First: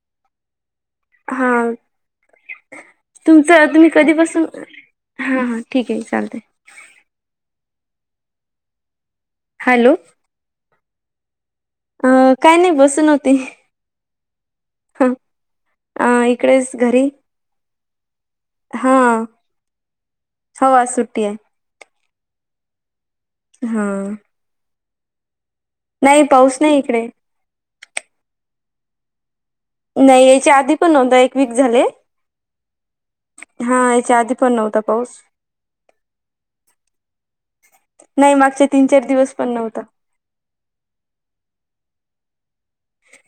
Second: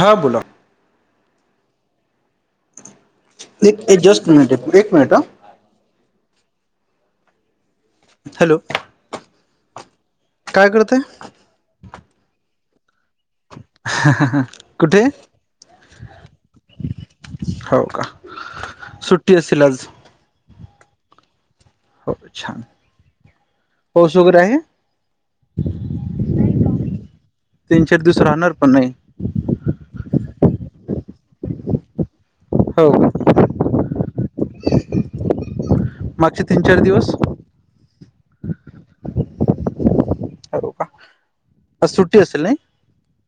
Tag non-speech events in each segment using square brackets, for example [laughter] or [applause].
हां बोला हा तुमच एक तुम्ही एक जस्ट कधीपासून मिनिट एक मिनिट हा आ ठीक हाय चालेलय. हॅलो हॅलो काय करतोय अ काय नाही बसून होती [unintelligible] हा अ इकडेच घरी हो का हा सुट्टी असेल आज हो आज सुट्टी हाय. हा [inaudible] नाही पाऊस नाही इकडे तीन चार दिवस राहणार पण नाही नाही याच्या आधी पण नवता एक वीक झाले हो का हा याच्या आधी पण नव्हता पाऊस मागचे तीन चार दिवस नाही मागच्या तीन चार दिवस पण नव्हता हो का आज सुट्टी असेल नाही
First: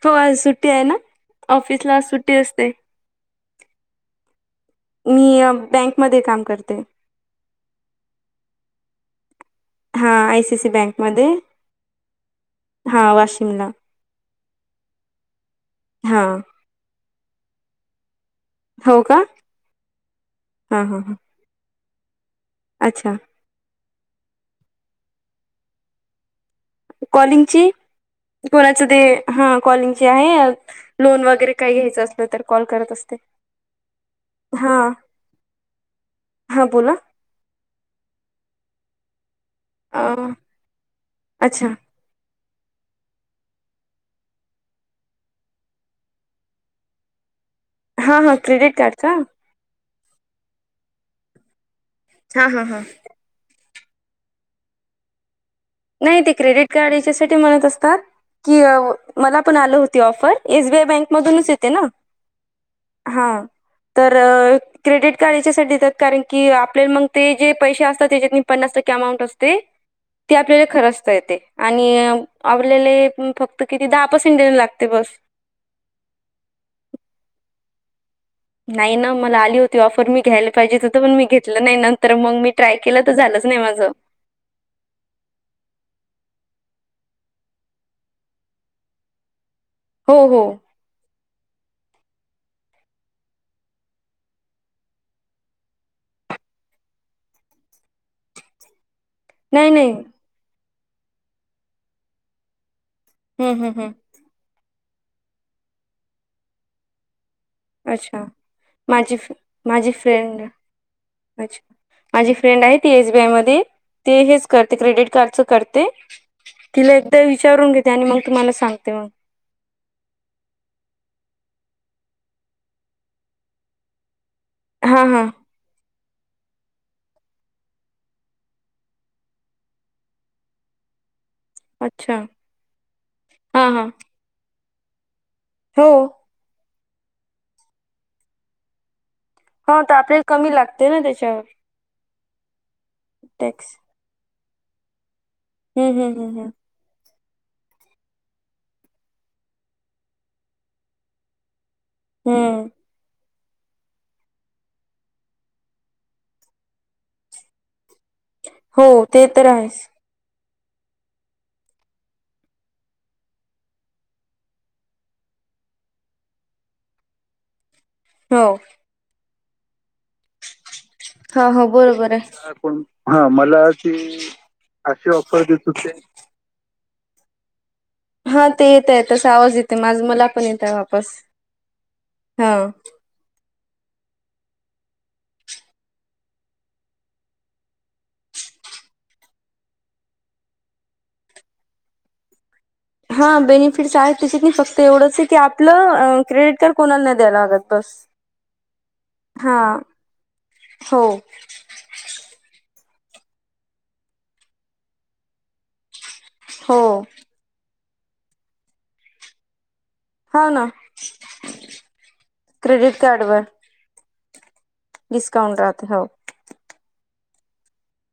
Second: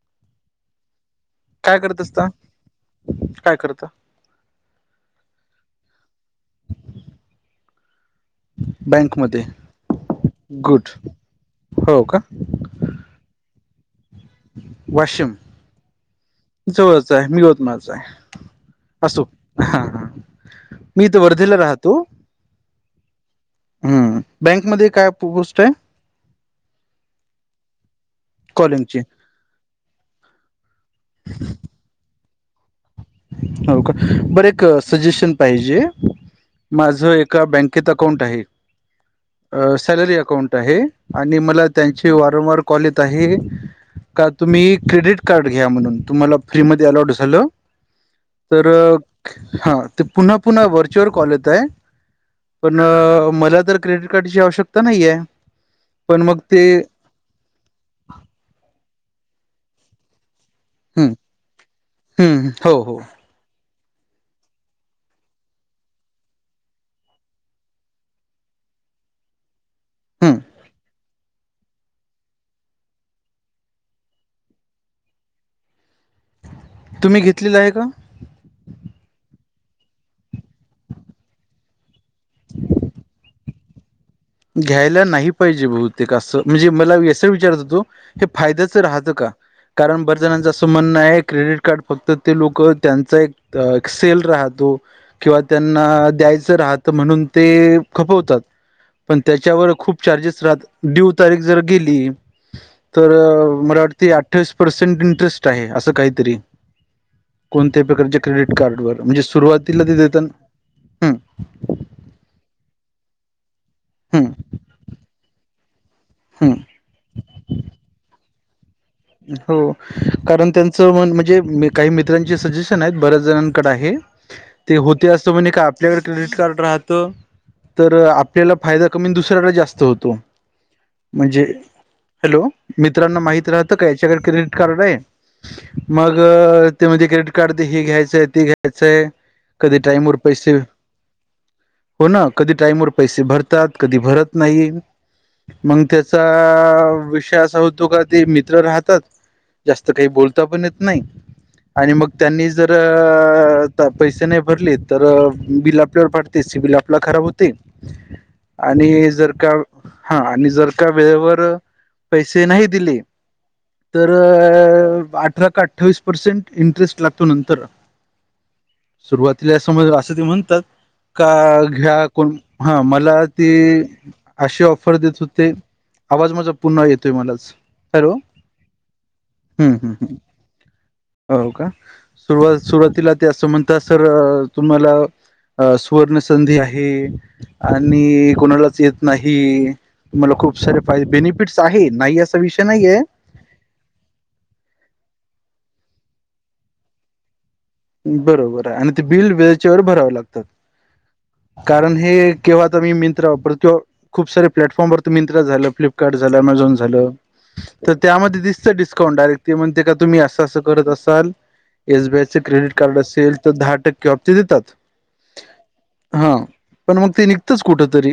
हो आज सुट्टी आहे ना काय ऑफिसला करत आज असता सुट्टी असते काय करता मी बँकमध्ये काम करते. बँक मध्ये हा आयसीसी गुड बँकमध्ये हो का हा वाशिमला वशिम? हा जवळच आहे मी होत माझ आहे हो का असू ह हा हा मी हा तर वर [inaudible] अच्छा हम्म बँकमध्ये काय पोस्ट आहे कॉलिंगची कोणाच कॉलिंगची दे हा कॉलिंगची आहे. लोन वगैरे काही घ्यायचं असलं तर कॉल करत असते. बर हा सजेशन पाहिजे हा बोला माझं एका अउं आहे अ, सलरी अकाउंट आहे. आणि अच्छा मला त्यां ती वारंवार कॉल येत आहे. का तुम्ही क्रेडिट कार्ड घ्या म्हणून तुम्हाला फ्रीमध्ये अलॉट झालं. हा हा तर क्रेडिट कार्ड का हा ते पुन्हा पुन्हा व्हर्च्युअल कॉल येतायत हा हा हा पण मला तर क्रेडिट कार्डची आवश्यकता नाहीये नाही पण ते मग क्रेडिट कार्ड याच्यासाठी म्हणत असतात की मला पण आलं होती ऑफर एसबीआय बँक हम्म मधूनच येते ना हम्म हो हो हा तर. क्रेडिट कार्ड याच्यासाठी देतात कारण की आपल्याला मग ते जे पैसे असतात त्याच्यात मी पन्नास टक्के अमाऊंट असते ती हम्म आपल्याला खरंचता येते आणि आपल्याला फक्त किती दहा पर्सेंट देण लागते बस तुम्ही घेतलेलं आहे का नाही ना मला आली होती ऑफर मी घ्यायला पाहिजेच तर पण मी घेतलं नाही नंतर मग मी ट्राय केलं तर झालंच नाही माझं घ्यायला नाही पाहिजे बहुतेक असं म्हणजे मला असं विचारत हो तो हे फायद्याच राहतं का कारण हो बर हो जणांचं असं म्हणणं आहे क्रेडिट कार फक्त ते लोक त्यांचा एक सेल राहतो. किंवा त्यांना द्यायचं राहतं म्हणून ते खपवतात. पण नाही त्याच्यावर नाही खूप चार्जेस राहत दव तारीख जर गेली तर हं, हं, मला हं. वाटते अठ्ठावीस पर्सेंट इंटरेस्ट आहे. असं काहीतरी कोणत्या प्रकारच्या अच्छा क्रेडिट कार्डवरर माझी म्हणजे फ्र- सुरुवातीला माझी ते देत फ्रेंड ना अच्छा माझी फ्रेंड आहे त एसबीआय मध्ये ते हम्म हेच करते क्रेडिट कार्डच करते हम्म तिला एकदा विचारून घेते आणि मग तुम्हाला सांगते मग हो कारण त्यांचं म म्हणजे काही मित्रांचे सजेशन आहेत बऱ्याच जणांकडे आहे [unintelligible] ते होते हां असतं म्हणेज काय आपल्याकडे क्रेडिट कार्ड राहतं. तर आपल्याला फायदा कमी दुसऱ्याला जास्त होतो. म्हणजे अच्छा हॅलो मित्रांना माहित हां राहतं का हां याच्याकडे क्रेडिट कार्ड आहे. हो मग ते म क्रेडिट कार्ड हे घ्यायचंय ते घ्यायचंय कधी हा तर टाइमवर आपल्याला पैसे कमी लागते ना त्याच्यावर हो ना कधी टाईमवरर पैसे भरतात टॅक्स कधी भरत नाही. मग हं, हं, त्याचा हं, हं. विषय असा होतो का ते म मित्र राहतात जास्त काही बोलता पण येत नाही आणि मग त्यांनी हं. जर अ पैसे नाही भरले तर बिल आपल्यावर फडते सीबिल आपला खराब होते हो आणि ते जर तर का आहेच हा आणि जर का वेळेवर पैसे नाही दिले तर अठरा का अठ्ठावीस पर्सेंट इंटरेस्ट लागतो नंतर हो सुरुवातीला समज असं ते म्हणतात. हा का हो घ्या बरोबर कोण आहे. हा मला ते ती अशी ऑफर देत होते आवाज माझा पुन्हा येतोय मलाच हॅलो हा ते येतय तसा आवाज हम्म येते हम्म माझ हम्म मला पण येत आहे वापस हो का हा. सुरुवात सुरुवातीला ते असं म्हणत सर तुम्हाला अ सुवर्णसंधी आहे आणि कोणालाच येत नाही. तुम्हाला खूप सारे फायदे बेनिफिट्स आहे नाही असा विषय नाहीय हां बेनिफिट्स आहेत त्याच्यात नाही फक्त एवढंच आहे की आपलं क्रेडिट कार्ड कोणाला नाही द्यायला लागत बस. बरोबर आहे आणि ते बिल हा वच्या वे भरावें लागतात हो कारण हे केव्हा आ मी मिंत्रावर किंवा खूप सारे प्लॅटफॉर्मवरर मिंत्रा झालं फ्लप झालं अमेझॉन हो झा तर त्यामध्ये दिसतं डिस्काउंट डायरेक्ट ते म्हणते का तुम्ही असं हो असं ना करत असाल येसबीआयचं क्रेडिट कार्ड असेल तर दहा टक्के बाबती देतात डिस्काउंट राहते हो. हा पण मग ते निघतच कुठ तरी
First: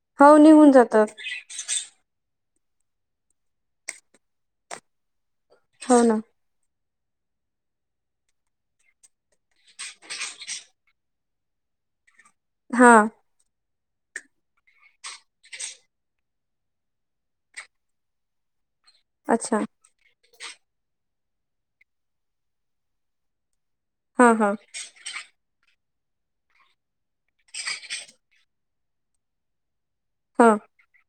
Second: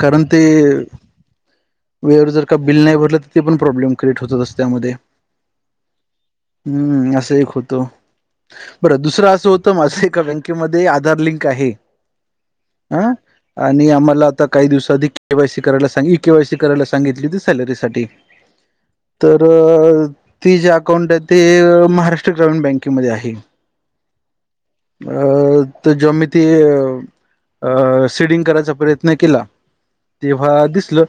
कारण हो ते निघून जातात वेळेर जर का बिल नाही भरलं, तर ते पण प्रॉब्लेम क्रिएट होत असतात. त्यामध्ये हो, ना. हम्म, असं एक होतं. बरं दुसरं अस होतं, माझं एका बँकेमध्ये आधार लिंक आहे. हा आ आणि आम्हाला आता काही दिवस आधी केवाय सी करायला सांग ई के वाय सी करायला सांगितली होतीी सॅलरी साठी. [unintelligible] तर ती जे अकाउंट आहे ते महाराष्ट्र ग्रामीण बँकेमध्ये आहे. हा हा अ ते जमती अ अ शेडिंग करायचा प्रयत्न केला. तेव्हा हा. दिसल,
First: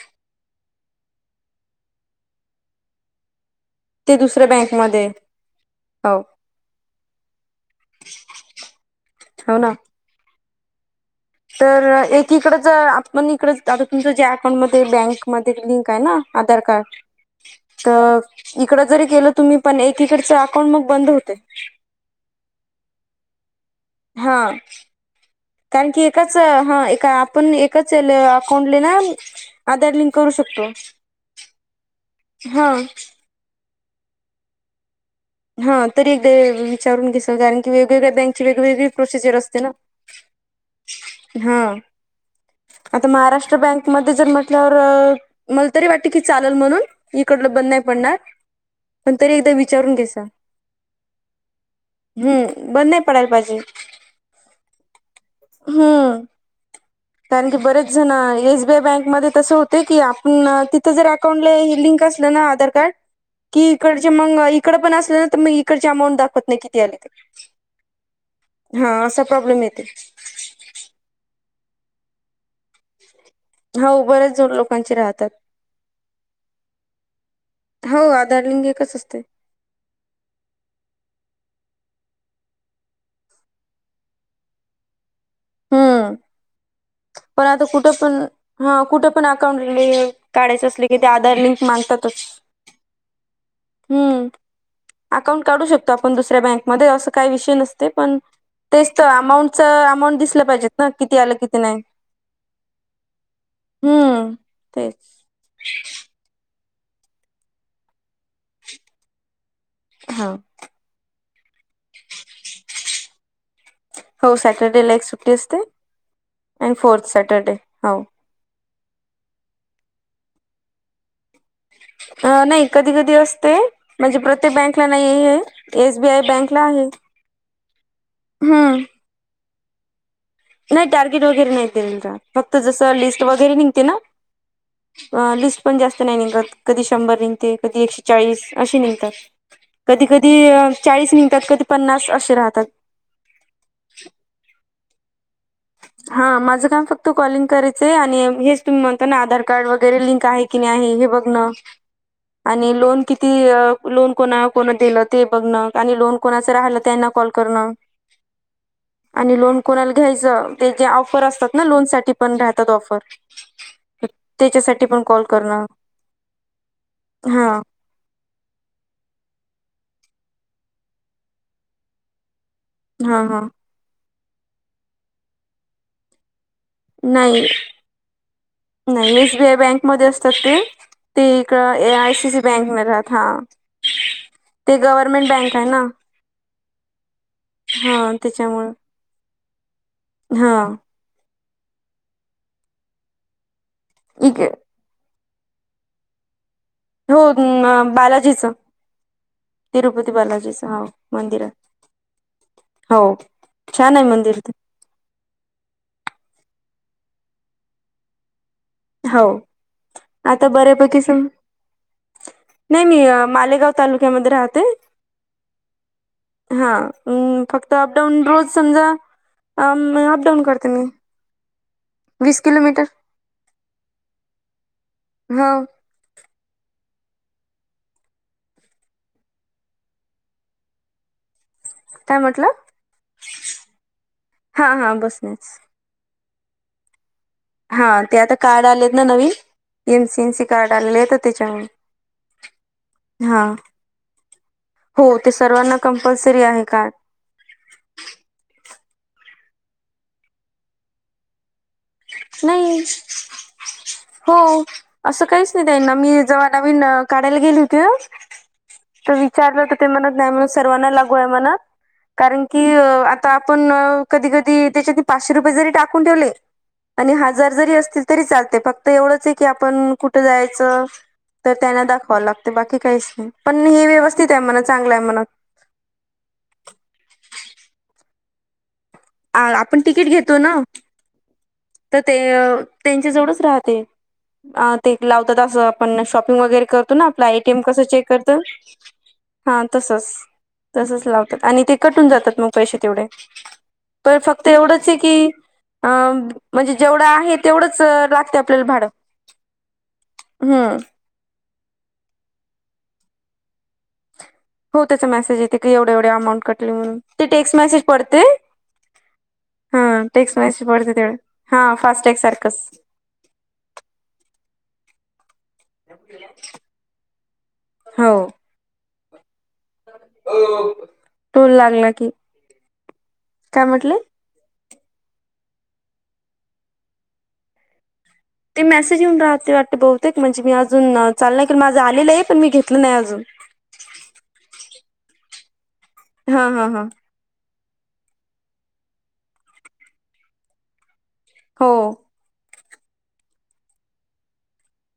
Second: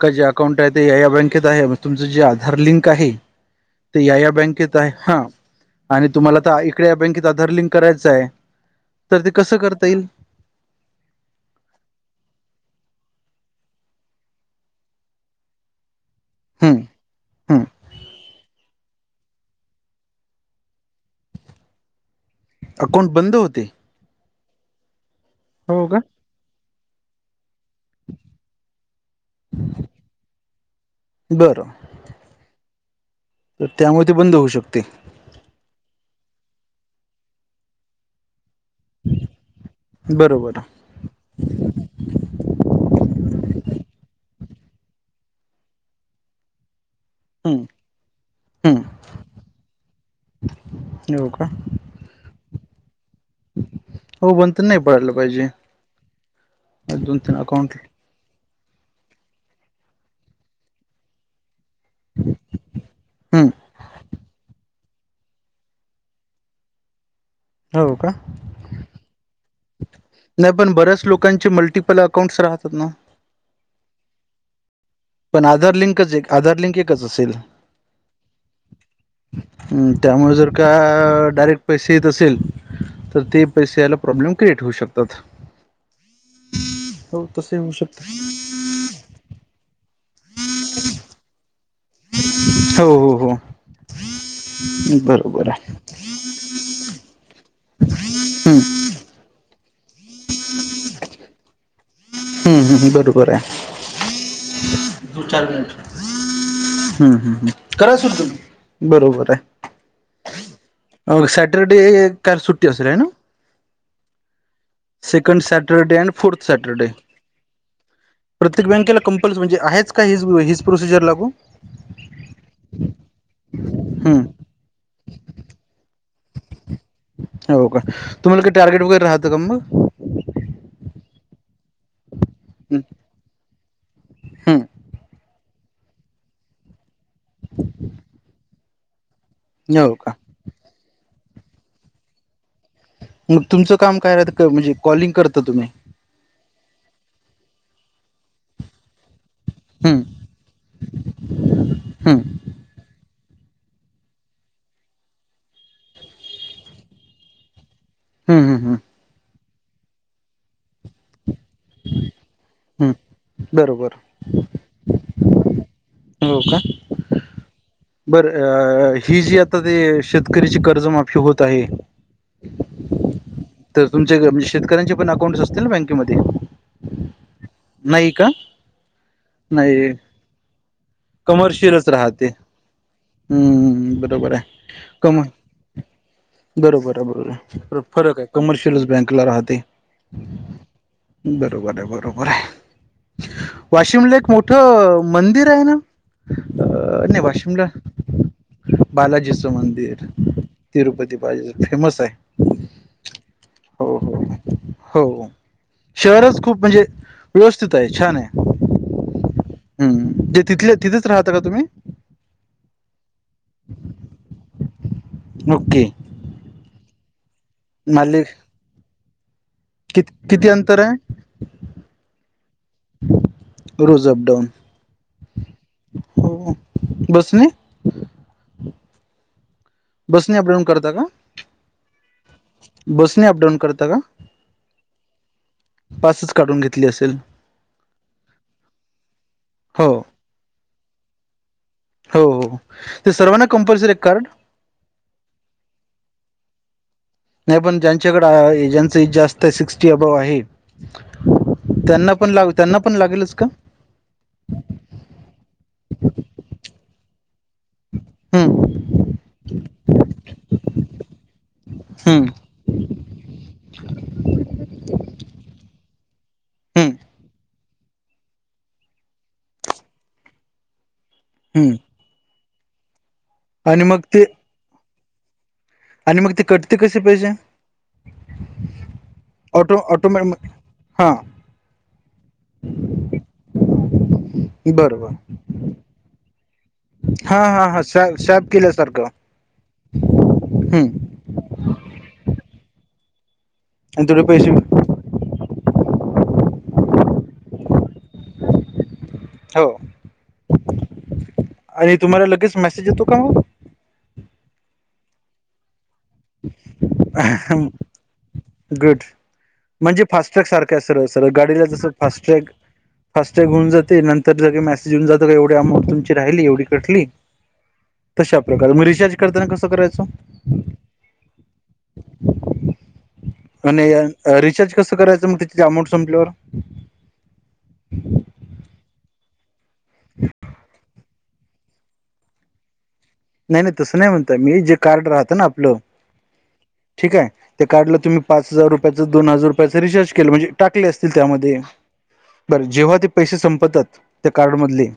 का जे अकाउंट आहे. ते या, या बँकेत आहे मग तुमचं जे आधार लिंक आहे. ते या, या दुसऱ्या बँकेत आहे. बँकमध्ये हा आणि हो तुम्हाला आ इकड या बँकेत आधार लिंक करायच, तर ते कस हो ना. करता येईल. [unintelligible] आधार हम्म कार्ड हम्म तर इकड जरी केलं तुम्ही, पण एकीकडच अकाउंट मग बंद होते. अकाउंट बंद होते. हा हो कारण का की, ते [unintelligible] आधार लिंक करू शकतो. बरं हा तर, त्यामुळे ते बंद होऊ शकते. हा तरी एकदा विचारून कस कारण की वेगवेगळ्या, बँकची वेगवेगळे, कृषीची रस्ते बरोबर असते. ना हा आता महाराष्ट्र बँकमध्ये जर म्हटल्यावर मला तरी वाटते. की चालेल म्हणून इकडलं हम्म बंद नाही, पडणार पण तरी एकदा विचारून घे. येऊ का. हम्म, बंद नाही पडायला पाहिजे. हो बन तर नाही पडायला पाहिजे. हम्म दोन तीन कारण की अकाउंट बरेच, इथेच ना एसबीआय बँक मध्ये तसं होत की, आपण तिथं जर अकाउंट ला लिंक असलं ना आधार कार्ड. हम कि इकडचे मग इकड पण असले, ना तर मग इकडचे अमाऊंट दाखवत नाही किती आले ते. हो का हा असा प्रॉब्लेम येते नाही. पण बऱ्याच लोकांची मल्टी आपल अकाउंटस राहतात ना. हा उबरच जड लोकांची राहतात. पण आधार लिंकच एक, आधार लिंक एकच असेल. हो आधार लिंक एकच असते हम, त्यामुळे जर का डायरेक्ट पैसे येत असेल. तर, ते पैसे याला प्रॉब्लेम क्रिएट होऊ शकतात. हम्म, हो पण तसे आता होऊ कुठं शकते. पण हा कुठे पण अकाउंट लिंक काढायचं असले, की ते आधार लिंक मागतात. हो हो हो हम्म, अकाउंट बरोबर काढू आहे. शकतो. तिथं आपण दुसऱ्या बँक मध्ये असं काय विषय नसते. पण हं, तेच तर अमाऊंटचं अमाऊंट तर, बघितलं पाहिजेत ना, किती आलं, किती नाही. हम्म बरोबर आहे. हम्म तेच दोन-चार मिनिट हम्म, हम हम करायचं होत बरोबर आहे. हा सॅटर्डे तर सुट्टी असेल ना. हो सॅटर्डेला एक सुट्टी सेकंड असते सॅटरडे अँड फोर्थ आणि सॅटरडे. फोर्थ सॅटर्डे हो प्रत्येक बँकेला कंपल् म्हणजे आहेच का ह हीच प्रोसिजर लागू अ नाही कधी कधी असते म्हणजे हं, प्रत्ये बँकला नाही हे एसबीआय बँकला आहे. हो का तुम्हाला काही हम्म टार्गेट वगैरे राहतं का मग नाही टार्गेट वगैरे नाही ते र फक्त हं, जसं लिस्ट वगैरे निघते ना हं, अ लिस्ट पण जास्त नाही निघत, कधी शंभर निघते, कधी एकशे चाळीस. अशी निघतात, हो कधी का कधी चाळीस निघतात, कधी पन्नास असे राहतात. मग तुमचं काम काय राहत, म्हणजे कॉलिंग करता तुम्ही हा माझं काम फक्त कॉलिंग करायचंय. आणि हेच तुम्ही म्हणता ना आधार कार्ड हं, वगैरे लिंक आहे. कि, नाही हे बघ न. हं. आणि लोन, किती लोन कोणा कोण दिलं, ते बघण आणि लोन कोणाचं राहिल त्यांना कॉल कर ना हम् हम हम आणि लोन कोणाला घ्यायचं त्या जे ऑफर असतात. ना लोन साठी पण राहतात ऑफर हम्म बरोबर त्याच्यासाठी पण कॉल करणार हो का हा बर ही जी आता ते शेतकत्याची कर्जमाफी होत आहे. हा हा -तर तुमचे म्हणजे शेतकऱ्यांचे पण अकाउंट असतील ना बँकेमध्ये - नाही नाही का नाही एसबीआय नाही बँकमध्येध्ये असतात ते ते इकड कमर्शियलच ए आय राहते सी सी बँक राहात हा हम्म बरोबर आहे ते कम गव्हर्मेंट बँक आहे ना. बरोबर आहे बरोबर हा फरक आहे त्याच्यामुळे कमर्शियलस बँकला राहते. हा बरोबर आहे बरोबर आहे वाशिमला एक इक मोठं मंदिर आहे ना. अ, हो नाही वाशिमला बालाजीचं बालाजीचं मंदिर तिरुपती बालाजीचं हो तिरुपती मंदिरात बालाजी फेमस आहे. हो छान हो आहे मंदिर हो ते. हो शहरच खूप म्हणजे व्यवस्थित आहे छान आहे. हो हम्म जे आता तिथले बऱ्यापैकी तिथेच स राहता का तुम्ही नाही मी मालेगाव तालुक्यामध्ये राहते. ओके. हा फक्त अपडाऊन माले रोज समजा कि अपडाऊन किती करते अंतर मी. आहे वीस किलोमीटर. रोज अपडाऊन हो हो बस ने बसनी अडाऊन करता का? काय म्हटलं बसणे अपडाऊन करता का? हा हा बसनेच पासच काढून घेतली असेल. हा ते आता कार्ड आले आहेत ना हो नवीन एनसीएन सी कार्ड आलेले आहेत त्याच्यामुळे. हो हो ते हा सर्वांना कंपल्सरी का कार्ड हो ते सर्वांना कंपल्सरी आहे कार्ड नाही पण ज्यांच्याकडे ज्यांच एज जास्त आहे सिक्स्टी अबव आहे. त्यांना पण लाग त्यांना नाही पण लागेलच का? हो असं काहीच नाही त्यांना मी जेव्हा नवीन काढायला गेली होती ना हम्म तर विचारलं तर ते म्हणत नाही म्हणून सर्वांना लागू आहे म्हण हम्म कारण की आता आपण कधी कधी त्याच्यात पाचशे रुपये जरी टाकून ठेवले हम्म आणि हजार जरी असतील तरी चालते फक्त एवढंच आहे की आपण कुठं जायचं तर हम्म त्यांना दाखवावं लागत बाकी काहीच नाही पण आणि हे मग ते व्यवस्थित आहे म्हण चांगलं आहे म्हणत आणि मग ते कटते कसे पाहिजे ऑटो आपण तिकीट ऑटोमॅ घेतो ना हां तर ते त्यांच्या जवडच राहते अ ते बरोबर लाव आपण शॉपिंग वगैरे करत करतो ना आपलं हां एटीएम हां कसं हां सॅ चेक करतो सॅप केल्यासारखं हा तसच हम्म तसच लावतात आणि ते कट होऊन जातात मग पैसे तेवढे आणि पण थोडे फक्त पैसे एवढंच आहे की अ म्हणजे जेवढं आहे तेवढंच लागते आपल्याला भाडं हो हम्म आणि तुम्हाला लगेच मेसेज येतो का ओ? हो त्याच मेसेज येते की एवढे एवढे अमाऊंट कटली म्हणून ते टेक्स्ट मग मेसेज पडते गुड हा म्हणजे टेक्स्ट फास्ट्रॅग मेसेज सारखं आहे पडते सर तेवढे सर गाडीला हा जसं फास्टॅग फास्ट्रॅग सारखंच फास्टॅग होऊन जाते नंतर जग का मेसेज होऊन जात का एवढी तुमची राहिली एवढी कठली हो मग रिचार्ज करताना कसं करायचं टोल लागला की काय म्हटले रिच्ज कस करायचं मग तिती अमाऊंट संपल्यावर ते मेसेज येऊन राहते वाटते बहुते म्हणजे मी अजून चाल नाही की माझं आलेलं आहे पण मी घेतलं नाही अजून नाही नाही तसं नाही म्हणतय मी जे कार्ड राहत ना आपलं हा हा हा ठीक आहे ते कार्ला तुम्ही पाच हजार रुपयाच दोन हजार रुपयां रिचार्ज केलं म्हजे टाक त्यामध्ये हो बर जेव्हा ते पैसे संपतात त्या कार्ड मधले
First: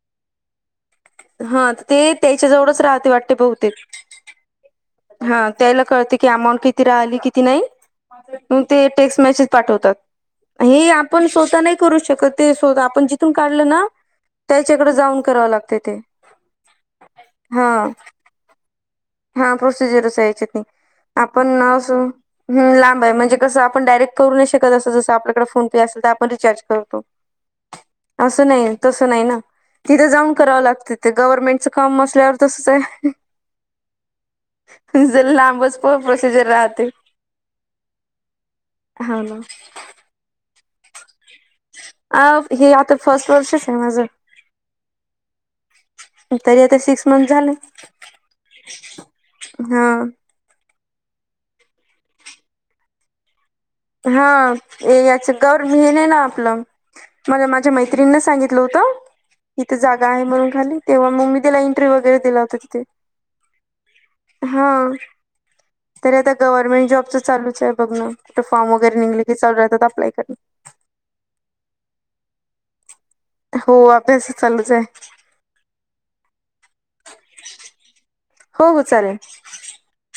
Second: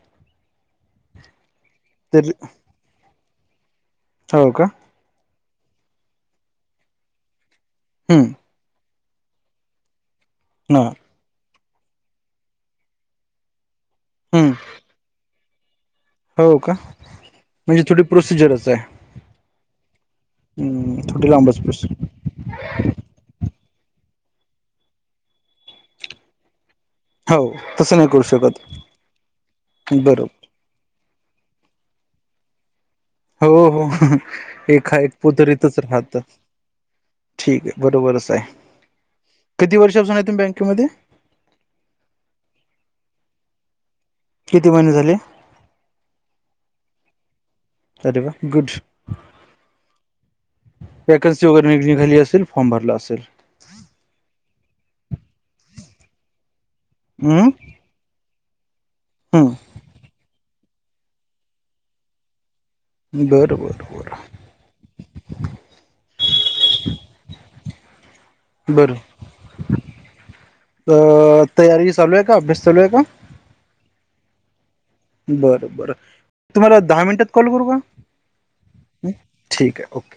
हा ते तर त्याच्याजवळच राहते वाटे बहुते हो का हा त्याला कळते की अमाऊंट किती राहिली किती नाही हम्म मग ते टेक्स्ट मॅसेज पाठवतात हे हा आपण स्वतः नाही करू शकत तेत आपण जिथून काढलं ना हम्म त्याच्या डे जाऊन कराव लागते ते हो का हा म्हणजे थोडी प्रोसिजरच आहे हा प्रोसिजरच यायचेत नाही हम्म थोडी लांबच आपण अस प्रोसिजर हम लांब आहे म्हणजे कसं आपण डायरेक्ट करू नाही शकत असं जस आपल्याकडे फोन पे असेल तर आपण रिचार्ज करतो हो तसं नाही करू असं शकत नाही तस नाही ना तिथं जाऊन बरोबर करावं लागत ते गव्हर्नमेंटचं काम मसल्यावर तसंच आहे हो हो एा एक जर लांबच पुतरीतच राहत प्रोसिजर राहते ठीक आहे बरोबरच आहे हो ना किती वर्षपून आहे तुम्ही बँकेमध्ये हे याता फसटलच्यास माझ किती महिने झाले तरी आता सिक्स मंथ झाले अर वा गुड हा वॅकन्सी वगैरे निघाली असेल फॉर्म भरला असेल हा याच गर घेन ना आपलं मला हम्म माझ्या मैत्रिणीना सांगितलं होत हम्म इथे जागा आहे म्हणून खाली तेव्हा म त्याला इंटरव्हू वगैरे दि होता तिे बरं बरं बरं तरी आता गव्हर्नमेंट जॉबच चालूच आहे बघ ना फॉर्म बरं वगैरे निघले की चालू राहात अप्लाय करण अ तयारी चालू आहे का अभ्यास चालू आहे का हो अभ्यास चालूच आहे बरं बरं तुम्हाला दहा मिनिटात कॉल करू का हो हो चालेल ठीक आहे ओके